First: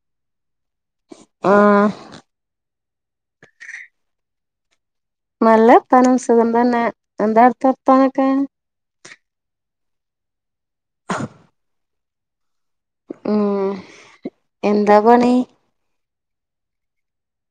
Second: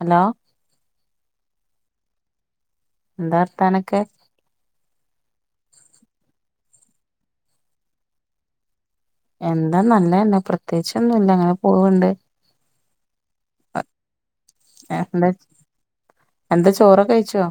Hello ആഹ് എന്താ വർത്താനൊക്കെ നല്ല പനം സുഖം തന്നെ എന്താ അടുത്ത വർത്തനൊക്കെ എന്താ നല്ലന്നെ പ്രത്യേകിച്ചൊന്നുല്ല അങ്ങനെ പോണുണ്ട് ഉം എന്താ പണി എന്താ ചോറക്കെ കഴിച്ചോ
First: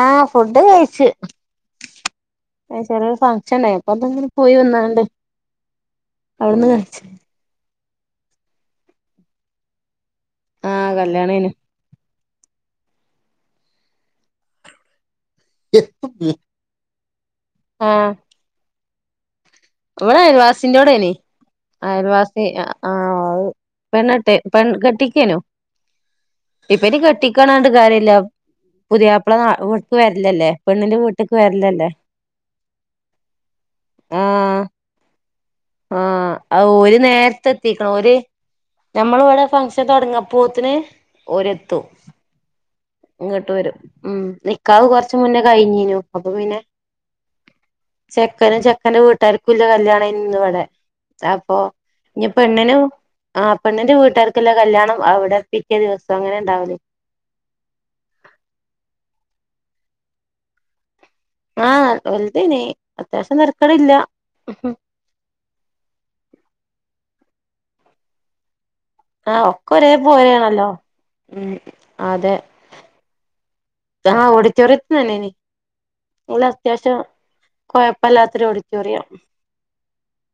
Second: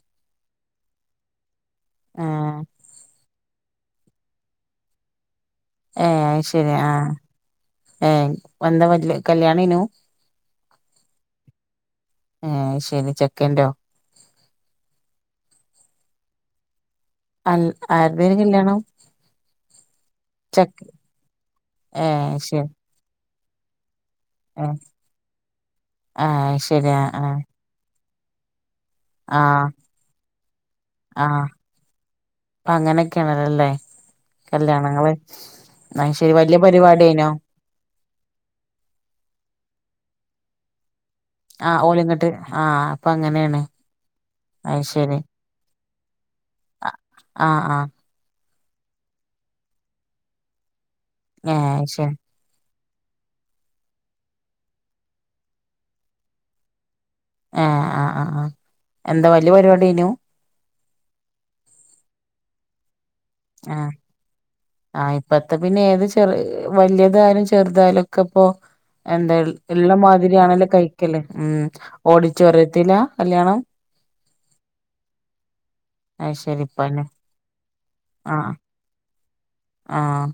ആഹ് ഫുഡ് കഴിച്ചു ഏഹ് ഏ ചെറിയൊരു ഫങ്ഷൻ [unintelligible] ഒന്നങ്ങനെ പോയി വന്നാണ്ട് ഏ അവിടുന്ന് ശെരി ആ കഴിച്ച് ഏ വന്നാ പല്ല് കല്യാണയിന്നു ആ കല്യാണേന് ഏ ശനി ചെക്കണ്ടോ [unintelligible] അൽ ആഹ് ആരുടെയാ കല്യാണം ഇവിടെ ചെക്ക് അയൽവാസിന്റോടെനി ഏഹ് അയൽവാസി അത് ശരി അ ആഹ് വ് പെണ്ണേട്ടി പെൺ ഏഹ് കെട്ടിക്കെനു ആഹ് അത് ഇപ്പ ശരി ഇനി ആഹ് ആഹ് കെട്ടിക്കണാണ്ട് കാര്യല്ല പുതിയാപ്പള നാ ആഹ് ഇവിട്ക്ക് വരല്ലല്ലേ പെണ്ണിന്റെ വീട്ടിക്ക് വരല്ലല്ലേ അങ്ങനെക്കെയാണല്ലല്ലേ ആഹ് കല്യാണം എന്ന വെച്ച് അത് ശരി വല്യ ആഹ് ഓര് പരിപാടിയ്നോ നേരത്തെ എത്തിക്കണം ഓര് ഞമ്മൾ ഇവിടെ ഫംഗ്ഷൻ തുടങ്ങ പോത്തിന് ഓരെത്തു ആഹ് ഓലിങ്ങട്ട് ആഹ് അപ്പ ഇങ്ങോട്ട് അങ്ങനേണ് വരും ഉം അത് നിക്കാഹ് കൊറച്ച് ശരി മുന്നേ കഴിഞ്ഞീനു അപ്പൊ ആഹ് ആഹ് ക്കനും ചെക്കന്റെ വീട്ടുകർക്കും ഇല്ല കല്യാണം ഇന്ന് ഇവിടെ അപ്പൊ ഏഹ് അത് ശരി ഇഞ്ഞി പെണ്ണിന് ആഹ് പെണ്ണിന്റെ വീട്ടുകാർക്കെല്ലാം കല്യാണം അവിടെ പിറ്റെ ദിവസം അങ്ങനെ ഉണ്ടാവല് ഏഹ് ആഹ് ആഹ് ആ എന്താ വലിയ പരിപാടിയ്നു ആഹ് വല്തിനി ആഹ് ആ ഇപ്പത്തെ പിന്നെ ഏത് ചെറ് വല്യ തായാലും ചെറുതായാലും ഒക്കെ ഇപ്പോ എന്താ ആഹ് ഒക്കെ ഇള്ള ഒരേ മാതിരിയാണല്ലേ പോലെയാണല്ലോ കഴിക്കല് ഉം ഓഡിറ്റോറിയത്തില കല്യാണം ആഹ് ഓഡിറ്റോറിയത്തി തന്നെ നി അത് ഇവളെ ശരി അത്യാവശ്യം ഇപ്പന്നെ കോഴപ്പല്ലാത്തൊരു ആഹ് ഓഡിറ്റോറിയം ആഹ്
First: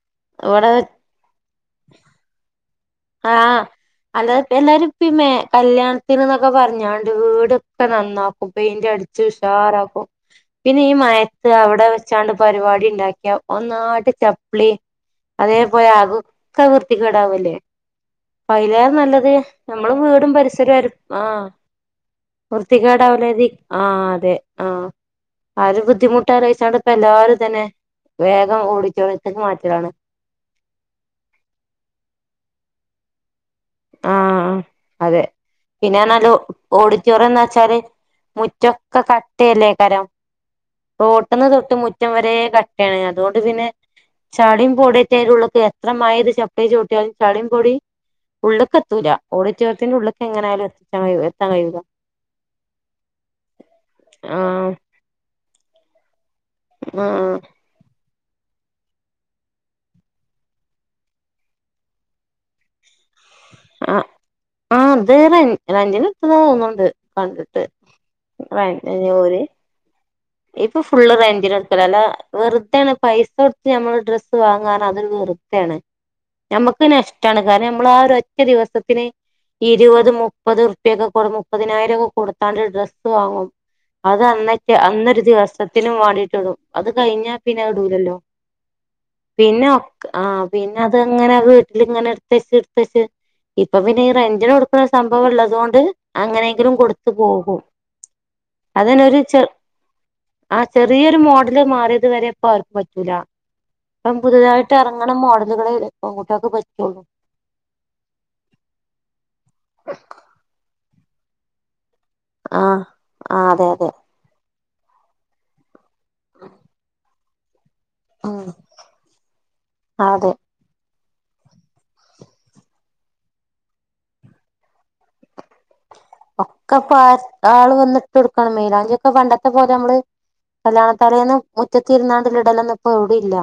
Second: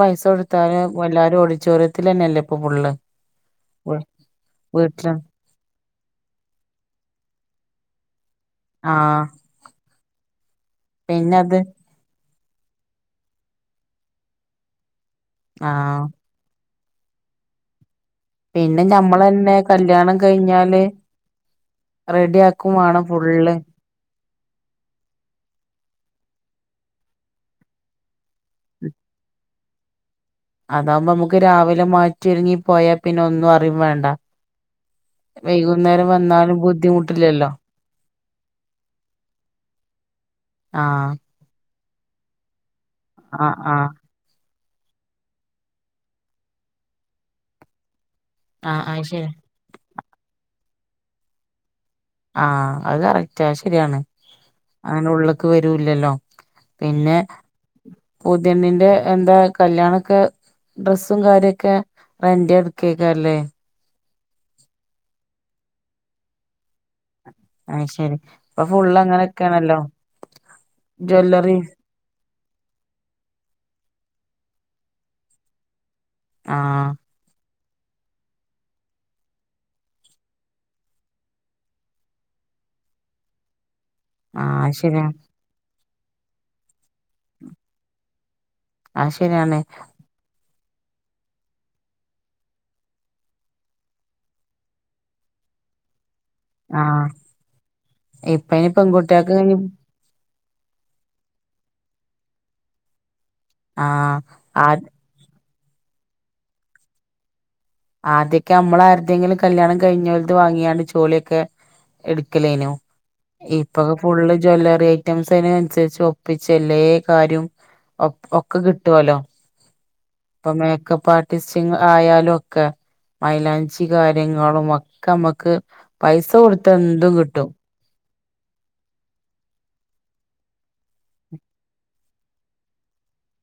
പൈസ ഇവിടെ കൊടുത്താല് എല്ലാരും ഓഡിറ്റോറിയത്തിലന്നെല്ലേ ഇപ്പൊ ഫുള്ള് ആഹ് വ് അല്ലാതെ എല്ലാരും പ്പി വീട്ടില് മേ കല്യാണത്തിന്ന്നൊക്കെ പറഞ്ഞോണ്ട് വ് ഇവിടൊക്കെ നന്നാക്കും പെയിന്റ് ആഹ് അടിച്ച് ഉഷാറാക്കും പിന്നെ ഈ മയത്ത് അവിടെ വെച്ചാണ്ട് പരിപാടി ഇണ്ടാക്കിയ ഒന്നായിട്ട് ചപ്പ്ളി അതേ ആഹ് പോയാകും ക്കെ വൃത്തിക്കേടാവല്ലേ പിന്നെ പൈലേറെ നല്ലത് ഞമ്മളെന്നെ ഞമ്മള് കല്യാണം വീടും പരിസരോം കഴിഞ്ഞാല് ര് ആഹ് റെഡി ആക്കും വാണം വൃത്തികേടാവലെതി ഫുള്ള് ആഹ് അതെ ആഹ് ആ ഒര് ബുദ്ധിമുട്ട് ആരോചിക്കാണ്ട് ഇപ്പ എല്ലാരും ഇതന്നെ വേഗം ഓഡിറ്റോറിയത്തില് മാറ്റലാണ് അതാവുമ്പോ നമുക്ക് രാവിലെ മാറ്റിരുങ്ങി പോയാ പിന്നെ ഒന്നും അ ആഹ് അതെ വൈകുന്നേരം പിന്നെന്നാല്ലോ വന്നാലും ഓഡിറ്റോറിയം എന്ന് ബുദ്ധിമുട്ടില്ലല്ലോ വെച്ചാല് മുറ്റൊക്കെ കട്ടയല്ലേകരം ആഹ് റോട്ടിന്ന് തൊട്ട് മുറ്റം വരെ ക ക്കേണ് അതുകൊണ്ട് ആഹ് പിന്നെ ആഹ് ചാടി പൊടിറ്റയ്നുള്ളക്ക എത്ര മായ്രി ചപ്പേച്ചോട്ടിയാലും ചളീം പൊടിം ഉള്ളൊക്കെ ആഹ് അയ് എത്തൂല്ല ശരിയാ ഓഡിറ്റോറിയത്തിന്റെ ഉള്ളൊക്കേങ്ങനായാലും എതാൻ എത്താൻ കഴിയുല്ല ആഹ് അത് കറക്റ്റാ ശരിയാണ് അങ്ങനെ ഉള്ളേക്ക് വരൂല്ലല്ലോ ആഹ് പിന്നെ ആഹ് പുതിയണ്ണിന്റെ എന്താ കല്യാണൊക്കെ ഡ്രസ്സും കാര്യൊക്കെ റെന്റ് ഏണ് ആഹ് ആ അതെ റെൻ റെന്റിന് എടുത്തതാ തോന്നുണ്ട് കണ്ടിട്ട് അയ് ശരി ഇപ്പൊ ഫുള്ള് റെൻറിനിഓര് അങ്ങനൊക്കെയാണല്ലോ ഇപ്പൊ ഫുള്ള് ജ്വല്ലറി റെന്റിനെടുക്കലല്ലേ വെറുതെയാണ് പൈസ കൊടുത്ത് ഞമ്മൾ ഡ്രസ്സ് വാങ്ങാറ് അതൊരു വെറുത്തയാണ് നമ്മുക്ക് ആഹ് നഷ്ടണ് കാരണം നമ്മളാ ഒരൊറ്റ ദിവസത്തിന് ഇരുപത് മുപ്പത് റുപ്യൊക്കെ കൊടു മുപ്പതിനായിരം ഒക്കെ കൊടുത്താണ്ട് ഡ്രസ്സ് വാങ്ങു അത് ആഹ് അത് ശരിയാ അന്നെറ്റ സത്തിനും വാണ്ടിട്ട്ടും അത് കഴിഞ്ഞാ പിന്നെ അത് ഇടൂലല്ലോ അത് ശരിയാണ് പിന്നെ ഒക്ക് ആഹ് പിന്നെ അത് അങ്ങനത് വീട്ടില് ഇങ്ങനെ എടുത്തച്ച് എടുത്തച്ച് ഇപ്പൊ പിന്നെ ഈ റെന്റിന് കൊടുക്കുന്ന സംഭവംള്ളതുകൊണ്ട് അങ്ങനെങ്കിലും ആഹ് കൊടുത്തു പോകും ഇപ്പ അയിന് അതൊരു പെൺകുട്ടികൾക്ക് ച ആ ചെറിയൊരു മോഡല് മാറിയത് വരെ ഇപ്പ ആർക്കും പറ്റൂല ഇപ്പം ആഹ് ആ പുതുതായിട്ട് ഇറങ്ങണ മോഡലുകളെ പെൺകുട്ടികക്ക് പറ്റുള്ളൂ ആദ്യൊക്കെ നമ്മളാരുടേങ്കിലും കല്യാണം കഴിഞ്ഞവര്ത് വാങ്ങിയാണ് ജോളിയൊക്കെ എടുക്കലേനു ആഹ് ആ അതെ അതെ ഇപ്പൊക്കെ ഫുള്ള് ജ്വല്ലറി ഐറ്റംസ് അനുസരിച്ച് ഒപ്പിച്ച് എല്ലേ കാര്യം ഒ ഒക്കെ കിട്ടുവല്ലോ. ആ അതെ. പാട്ടി [unintelligible] ആയാലും ഒക്കെ മൈലാഞ്ചി കാര്യങ്ങളും ഒക്കെ മ്മക്ക് പൈസ കൊടുത്ത എന്തും കിട്ടും. ഇടുക്കണം മേലാഞ്ചി ഓക്കെ പണ്ടത്തെ പോലെ നമ്മള് കല്യാണത്താലെന്ന് മുറ്റത്തിരുന്നാണ്ട്ള്ള ഇടല്ലോനും ഇപ്പോ എവിടെയും ഇല്ല.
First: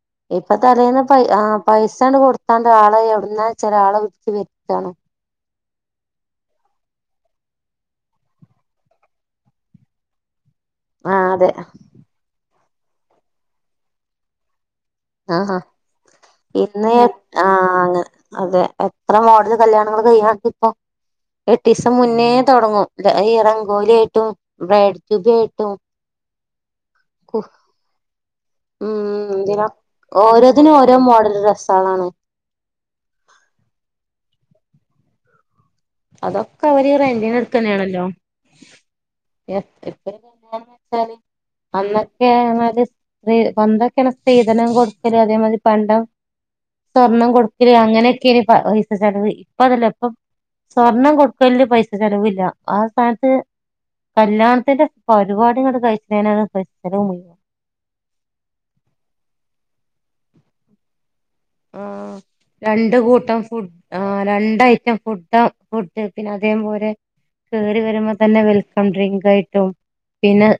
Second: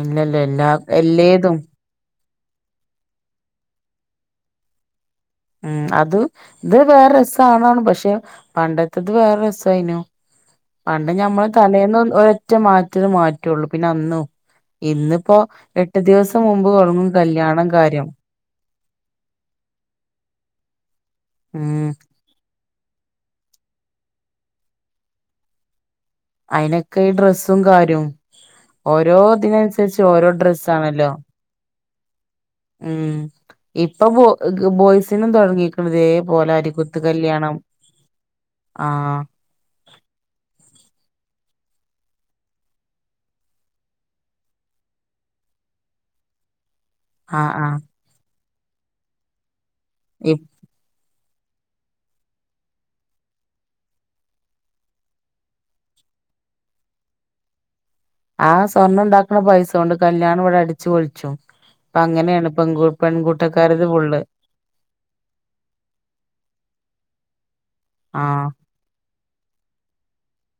ഇല്ലല്ലോ ഇപ്പൊ എല്ലാ തലേന്ന് പൈ ആ എല്ലേതും പൈസണ്ട് കൊടു എത്താണ്ട് ആളെ എവിടന്നാ ചെല ആളെ വിട്ട് വേര്താണ്. ഉം അത് ഇത് വേറെ രസാണാണ് പക്ഷെ പണ്ടത്തത് വേറെ രസായിനു. പണ്ട് ആഹ് ഞമ്മള് അതെ തലേന്ന് ഒരൊറ്റ മാറ്റൽ മാറ്റുള്ളു പിന്നെ അന്നും. ഇന്നിപ്പോ ആഹ് ആഹ് എട്ട് ദിവസം മുമ്പ് ഇന്ന് തുടങ്ങും കല്യാണം കാര്യം. ഇത്ര മോടുൽ കല്യാണങ്ങള് കഴിയിണ്ട് ഇപ്പോ ഉം എട്ടീസം മുന്നേ തുടങ്ങും. എറംഗോലി ആയിട്ടും ബ്രെഡ് ട്ട്യൂബി ആയിട്ടും. അയിനൊക്കെ ഈ ഡ്രസ്സും കാര്യവും ഉം ഓരോ എന്തിനാ ഇതിനനുസരിച്ച് ഓരോ ഡ്രസ്സ് ആണല്ലോ. തളാണ്. ഉം ഇപ്പൊ ബോ ബോയ്സിനും തൊടങ്ങി അതൊക്കെ അവര് റെന്റ്റിന് എഡ്കണേണല്ലോ. ആഹ് എ എപ്പണ [inaudible] അന്നൊക്കെ പറഞ്ഞാൽ [inaudible] പണ്ടൊക്കെയാണ് സ്ത്രീധനം കൊടുക്കല് അതേ മാതിരി പണ്ടം സ്വർണം ആഹ് കൊടുക്കല് ആഹ് അങ്ങനെയൊക്കെയാണ് പൈസ ചെലവ്. ഇപ്പ അതല്ല ഇപ്പം ഇപ് സ്വർണം കൊടുക്കല് പൈസ ചലവില്ല. ആ സ്ഥാനത്ത് കല്യാണത്തിന്റെ പരിപാടികൾ കഴിക്നേനാണ് പൈസ ചെലവ് മുഴുവനും. ആഹ് സ്വർണ്ണം ഉണ്ടാക്കണ പൈസ കൊണ്ട് കല്യാണം ഇവിടെ അടിച്ച് പൊളിച്ചും ഇപ്പം ആഹ് അങ്ങനെയാണ് പെൺകു രണ്ട് കൂട്ടം ഫുഡ് പെൺകൂട്ടക്കാരത് ആ ഫുള്ള് രണ്ട് ഐറ്റം ഫുഡ്‌ ഫുഡ് പിന്നെ അതേ പോലെ കേറി വരുമ്പോ തന്നെ ആഹ് വെൽക്കം ഡ്രിങ്ക് ആയിട്ടും പിന്നെ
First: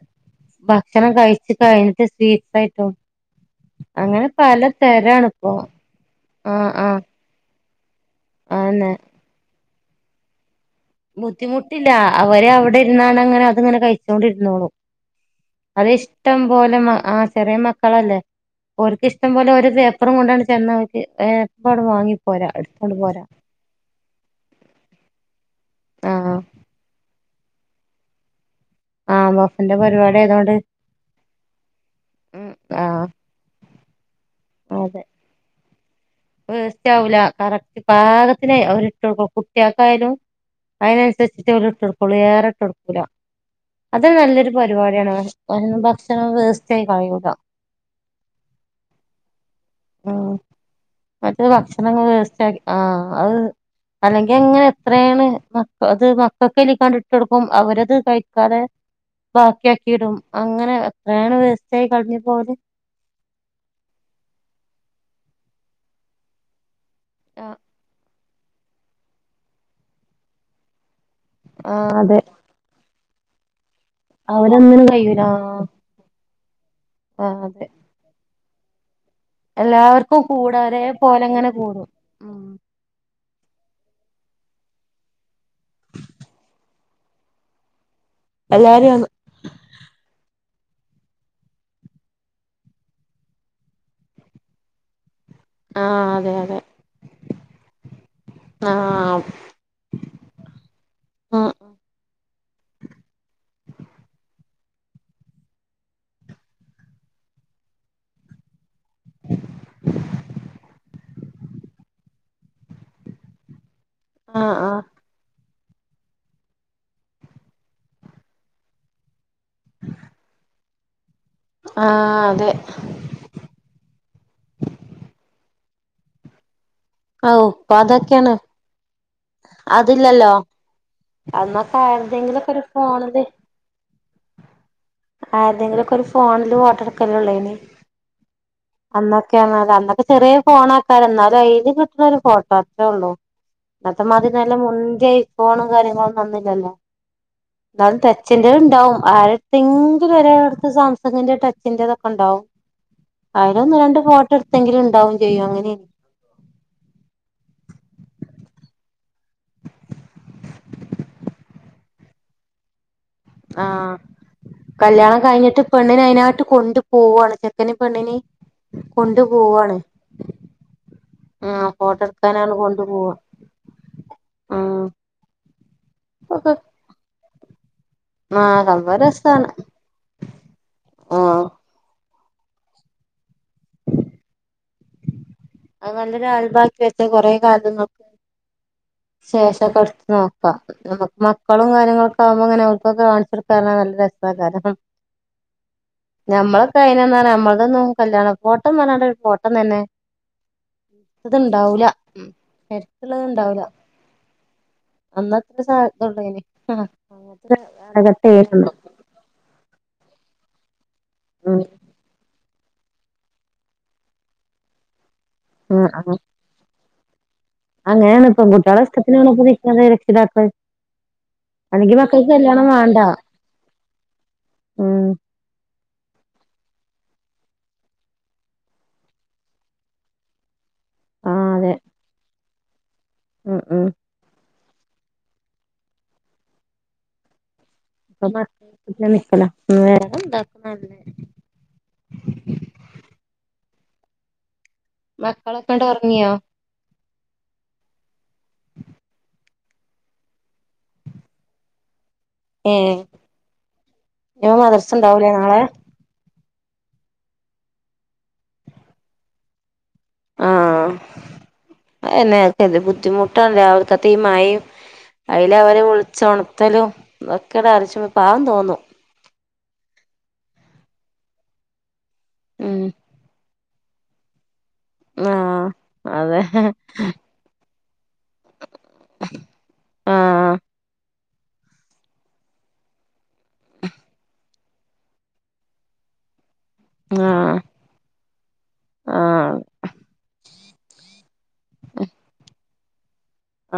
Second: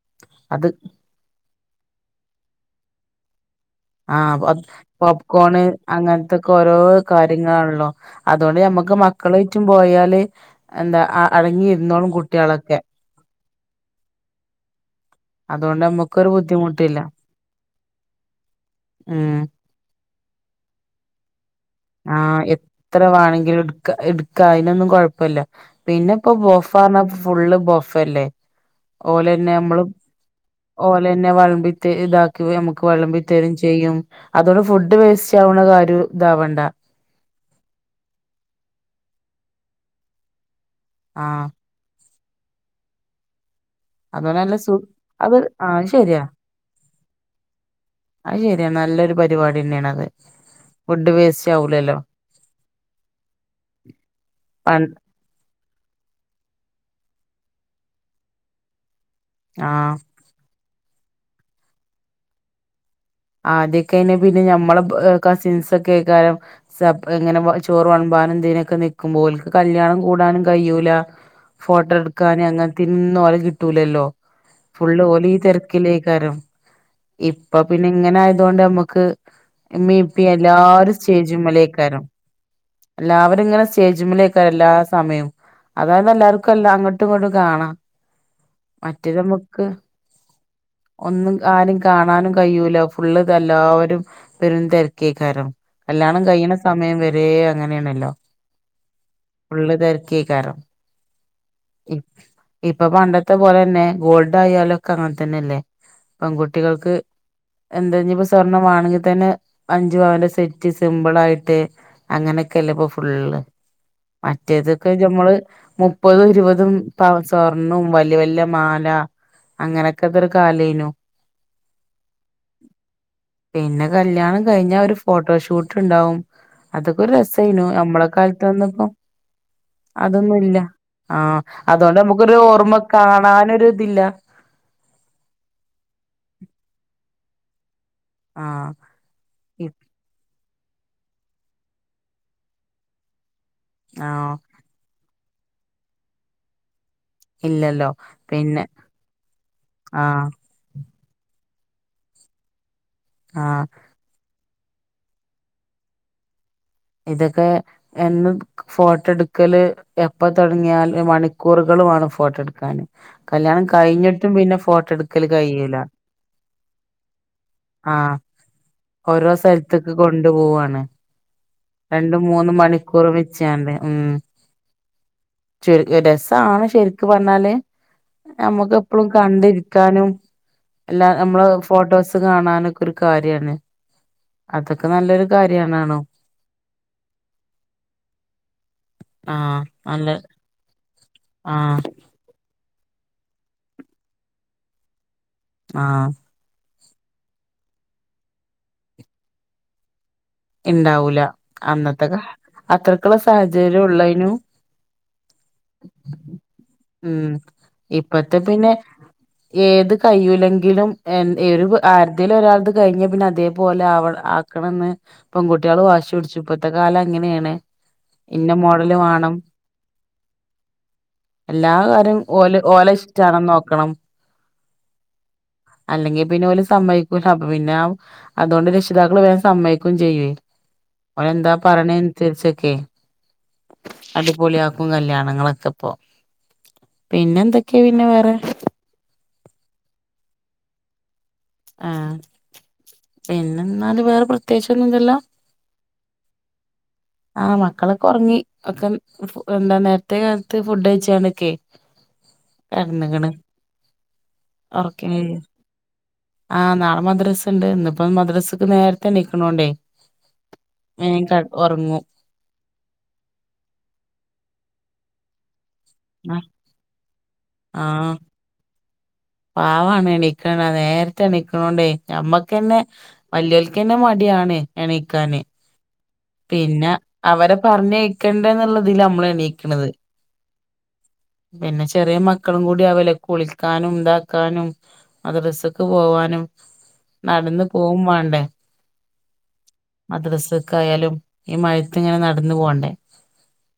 അത് ഭക്ഷണം കഴിച്ച കഴിഞ്ഞിട്ട് സ്വീറ്റ്സ് ആയിട്ടോ അങ്ങനെ പല തരാണ് ഇപ്പോ [unintelligible] അങ്ങനത്തക്കെ ആഹ് ഓരോ ആഹ് കാര്യങ്ങളാണല്ലോ അതുകൊണ്ട് അതന്നെ ഞമ്മക്ക് മക്കള് [unintelligible] പോയാല് എന്താ ബുദ്ധിമുട്ടില്ല അടങ്ങിയിരുന്നോളും അവര് അവിടെ കുട്ടികളൊക്കെ ഇരുന്നാണ് അങ്ങനെ അത്ങ്ങനെ കഴിച്ചോണ്ടിരുന്നോളും. [unintelligible] അത് നമ്മുക്കൊരു ഇഷ്ടം പോലെ ബുദ്ധിമുട്ടില്ല ആ ചെറിയ മക്കളല്ലേ ഒർക്കിഷ്ട്ടം ഉം പോലെ ഒരു പ അപ്പറം കൊണ്ടാണ് ചെന്നവർക്ക് ഏ ആഹ എത്ര വേണമെങ്കിലും എടുക്ക എടുക്ക അതിനൊന്നും കൊഴപ്പില്ല. പിന്നെ ഇപ്പൊ ആഹ് ബൊഫന്ന് ഫുള്ള് ബൊഫല്ലേ. ആ ബഫന്റെ പരിപാടി ആയതോണ്ട് ഓലെ തന്നെ വളമ്പി ഇതാക്കി ഉം നമുക്ക് ആഹ് വളമ്പിത്തരും ചെയ്യും. അതുകൊണ്ട് ഫുഡ് അതെ വേസ്റ്റ് ആവുന്ന കാര്യം ഇതാവണ്ട വേസ്റ്റ് ആവൂല കറക്റ്റ് പാകത്തിന് അവരിട്ടുകൊടുക്കു കുട്ടിയക്കായാലും. ആഹ് അതിനനുസരിചിട്ട് ഓല് ഇട്ട് കൊടുക്കുള്ളൂ ഏറെ ഇട്ട് കൊടുക്കൂല. അത് അതോണ്ട് നല്ലൊരു നല്ല സു പരിപാടിയാണ്. അത് [unintelligible] ആഹ് ശരിയാ ഭക്ഷണം വേസ്റ്റായി കളയൂല. അത് ശെരിയ നല്ലൊരു പരിപാടി തന്നെയാണ്ത് ഉം ഫുഡ് മറ്റേ വേസ്റ്റ് ആവൂലല്ലോ ഭക്ഷണങ്ങൾ വേസ്റ്റാക്കി ആ അത് അല്ലെങ്കി അങ്ങനെ പണ്ട് എത്രയാണ് മ അത് മക്കൾക്കെലിക്കണ്ട് ട്ടോടുക്കും അവരത് കഴിക്കാതെ ആഹ് ബാക്കിയാക്കിയിടും അങ്ങനെ. എത്രയാണ് വേസ്റ്റായി കളഞ്ഞിപോകൽ. ആദ്യക്കെ പിന്നെ ഞമ്മൾ കസിൻസ് ഒക്കെ ആയികാരം സ എങ്ങനെ ആ ചോറ് വളബനും ന്തിനൊക്കെ നിൽക്കുമ്പോ ഓൾക് കല്യാണം കൂടാനും കഴിയൂല. ഫോട്ടോ അതെ എടുക്കാന്അങ്ങനെതിന്നോല റ്റുലല്ലോ ഓ അവരൊന്നിനും ഫുള്ള് കയ്യൂല ഓലി തിരക്കിലെക്കരം ആ ഇപ്പ അതെ പി ഇങ്ങനയത് കൊണ്ട് നമുക്ക് എമ്മി എല്ലാവർക്കും ഇപ്പി കൂടും ഒരേ എല്ലാരും പോലെ സ്റ്റേജു അങ്ങനെ കൂടും മുലെക്കാരം ഉം എല്ലാവരും ഇങ്ങനെ സ് സ്റ്റേജ്മിലൊക്ക എല്ലാ സമയവും അതാന്ന് എല്ലാവർക്കും എല്ലാം അങ്ങോട്ടും ഇങ്ങോട്ടും കാണാം എല്ലാരും ഒന്ന് മറ്റേ നമുക്ക് ഒന്നും ആരും കാണാനും കയൂല ഫുള് ഇത് എല്ലാവരും വെരും തെരക്കേ സാരം ആ കല്യാണം അതെ കഴിയണ അതെ സമയം വരെ അങ്ങനെയണല്ലോ ആ ഉള്ള് തെരക്കിയെക്കരൊ ഉം ആ ഇപ്പൊ പണ്ടത്തെ പോലെ തന്നെ ഗോൾഡയാലോ ക്ക് അങ്ങനെ തന്നെല്ലേ പെൺകുട്ടികൾക്ക് എന്താനിപ്പ സ്വർണ വ ങ്കിൽ തന്നെ അഞ്ചു പവന്റെ സെറ്റ് സിമ്പിൾ ആയി ട്ട് അങ്ങനെയൊക്കെല്ല ഇപ്പ ഫുള്ള് ആ മറ്റേതൊക്കെ നമ്മള് മുപ്പതും ഇരുപതും പവൻ സ്വർണവും വല്ലിയ വല്ലിയ മാല. അങ്ങനെയൊക്കെ ഇതൊരു കാലേനു. ആ അതെ പിന്നെ കല്യാണം കഴിഞ്ഞാ ഒര് ഫോട്ടോഷൂട്ട് ഉണ്ടാവും അതൊക്കൊ ഒരു ഓ രസയിനു ഇപ്പൊ നമ്മളെ അതൊക്കെയാണ് കാലത്ത് വന്നപ്പ അതില്ലല്ലോ അതൊന്നുംല്ല. ആഹ് അന്നൊക്കെ അതുകൊണ്ട് നമുക്കൊരു ആരുടെങ്കിലൊക്കെ ഒരു ഓർമ്മ കാണാനൊരിതില്ല ആര്തെങ്കിലൊക്കൊരു ഫോണിലും ഫോട്ടഎ ക്കെഉളെളനി ആഹ് അന്നൊക്കെയ ഇപ് അന്നൊക്കെ ചെറിയ ഫോൺക്ക എന്നാലും അയി ഒരു ഫോട്ടോ അത്രേ ഉള്ളൂ ഇന്നത്തെ ആഹ് മതിരി നല്ല മുൻന്തി ഫോണും കാര്യങ്ങളും ഒന്നും അന്നില്ലല്ലോ ന ഇല്ലല്ലോ ടച്ചിന്റെ പിന്നെ ഉണ്ടാവും ആരത്തെങ്കിലും ആഹ് ഒരാൾടത്ത് സം സങ്ങിന്റെ ടച്ചിന്റെതൊക്കെ ഉണ്ടാവും ആഹ് അയിലൊന്ന് രണ്ട് ഫോട്ടോ എടു എന്തെങ്കിലും ഉണ്ടാവും ചെയ്യും അങ്ങനെ ഇതൊക്കെ എന്നും ഫോട്ടോ എടു ക്കല് എപ്പ തുടങ്ങിയാല് മണിക്കൂറുകളുമാണ് ഫോട്ടോ എടുക്കാന്. ആ കല്യാണം കഴിഞ്ഞിട്ടും പിന്നെ ഫോട്ടോ കല്ല്യാണം എടുക്കല് കഴിഞ്ഞിട്ട് കഴിയൂല പെണ്ണിനെ അയിതിനാട്ട് കൊണ്ട് പോവുവാണ് ചെക്കന് പെണ്ണ് ആഹ് ണിന് ഓരോ സ്ഥലത്തേക്ക് കൊണ്ടു പോവാണ്. ആഹ് ഫോട്ടോ രണ്ട് മൂന്ന് എടുക്കാനാണ് കൊണ്ടു മണിക്കൂർ പോവാ വിച്ചണ്ട് ഉം ഉം ചുരു ഒക്കെ രസാണ് ശെരിക്ക് പറഞ്ഞാല് ആഹ് നമ്മുക്ക് സംഭവം എപ്പോഴും രസാണ് കണ്ടിരിക്കാനും എല്ലാ നമ്മള ആഹ് ഫോട്ടോസ് കാണാനൊക്കെ ഒരു കാര്യാണ് അതൊക്കെ നല്ലൊരു കാര്യണാണോ പ്പഴ്ത്ത കൊറെ കാലത്ത് ന ആഹ് ശേഷക്കെ എടുത്ത് നല്ല നോക്കാം മക്കളും ആഹ് കാര്യങ്ങളൊക്കെ ആവുമ്പോ ഇങ്ങനെ അവൾക്കൊക്കെ കാണിച്ചെടുക്കാ നല്ല രസാകാരണം ആഹ് അതിനെന്ന നമ്മളുടെന്നും കല്യാണം ഫോട്ടം പറയൊ ഒരു ഫോട്ടം തന്നെ ഇണ്ടാവൂല ത്ണ്ടാവൂല അന്നത്തെ കാ മ് അത്രക്കുള്ള പെടുത്തുള്ളത് ഉണ്ടാവുല സാഹചര്യം ഉള്ളേനു അന്നത്തെ സാധ്യതണ്ടോ ഇനി അഹ് ഉം അങ്ങനത്തെ ഇപ്പത്തെ പിന്നെ ഏത് കയ്യുല്ലെങ്കിലും എ ഉം എഴുപ് ആരുതേൽ ഒരാൾ ത് കഴിഞ്ഞ പിന്നെ അതേപോലെ അവണ ആക്കണന്ന് പെൺകുട്ടികള് ആഹ് വാശി ആഹ് പിടിച്ചു ഇപ്പഴത്തെ കാലം ഇങ്ങനെയാണ് അങ്ങനെയാണ് ഇപ്പം പെൺകുട്ടികളെ ഇഷ്ടത്തിനാണ് നിക്കുന്ന രക്ഷിതാക്കള് എല്ലാ അല്ലെങ്കി കാര്യം മക്കൾക്ക് ഓല് കല്യാണം ഓല വേണ്ട ഇഷ്ടണാന്ന് നോക്കണം ഉം അല്ലെങ്കി പിന്നെ ഓല് സമ്മതിക്കൂല അപ്പ പിന്നെ അതുകൊണ്ട് രക്ഷിതാക്കള് വേഗം സമ്മക്കും ചെയ്കയും ഓൻ ആഹ് എന്താ അതെ പറയണെനുസരിച്ചൊക്കെ ഉം ഉം അടിപൊളി അക്കും കല്യാണങ്ങളൊക്കെ ഇപ്പോ പിന്നെ എന്തൊ അപ്പൊ [unintelligible] ആഹ് പിന്നെ എന്നാല് വേറെ പ്ര മക്കളൊക്കെണ്ട് ഉറങ്ങിയോ ആഹ മക്കളൊക്കെ ഉറങ്ങി ഒക്കെ എന്താ നേരത്തെ കാലത്ത് ഫുഡ് കഴിച്ചണൊക്കെ ഏഹ് കണങ്ങണ് ഇനി മദ്രസ ഉർക്ക ഇണ്ടാവൂലേ നാളെ ആഹ് നാളെ മദ്രസ്ഇണ്ട് ഇന്നിപ്പോ മദ്രസക്ക് നേരത്തെ എണിക്കണോണ്ട് ആഹ എന്നെയൊക്കെ എ ബുദ്ധിമുട്ടാണ്ട് രാവിൽകാതെ മഴയും അയില അവര് വിളിച്ച ഉണത്തലോ ഇതൊക്കെട ആഹ് ആരച്ച പാവം തോന്നു പാവാണ് എണിക്കണ നേരത്തെ എണിക്കണോണ്ടേ നമ്മക്ക്ന്നെ ഉം വലിയ മടിയാണ് എണീക്കാന് ആഹ് അതെ പിന്നെ അവരെ പറഞ്ഞക്കണ്ടന്നുള്ളതില് നമ്മള എണീക്കണുന്നത് ആഹ് പിന്നെ ചെറിയ മക്കളും കൂടി അവല കുളിക്കാനും ഉണ്ടാക്കാനും മദ്രസക്ക് പോവാനും ആഹ് നടന്ന പോകും വേണ്ടേ ആഹ് മദ്രസക്ക ആയാലും ഈ മഴത്ത് ഇങ്ങനെ നടന്നു പോകണ്ടേ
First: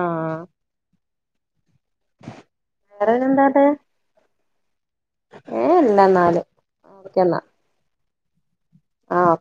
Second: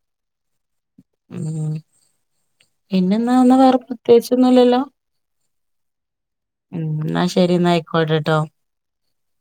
ആഹ് മം പിന്നെന്നാന്ന വേറെന്താണ് വേറെ പ്രത്യേകിച്ചൊന്നും ഇല്ലല്ലോ ഏഹ് ഇല്ലന്നാല് എന്നാ ഓക്കെന്നാ ശരി എന്നയിക്കോട്ടട്ടോ ആഹ്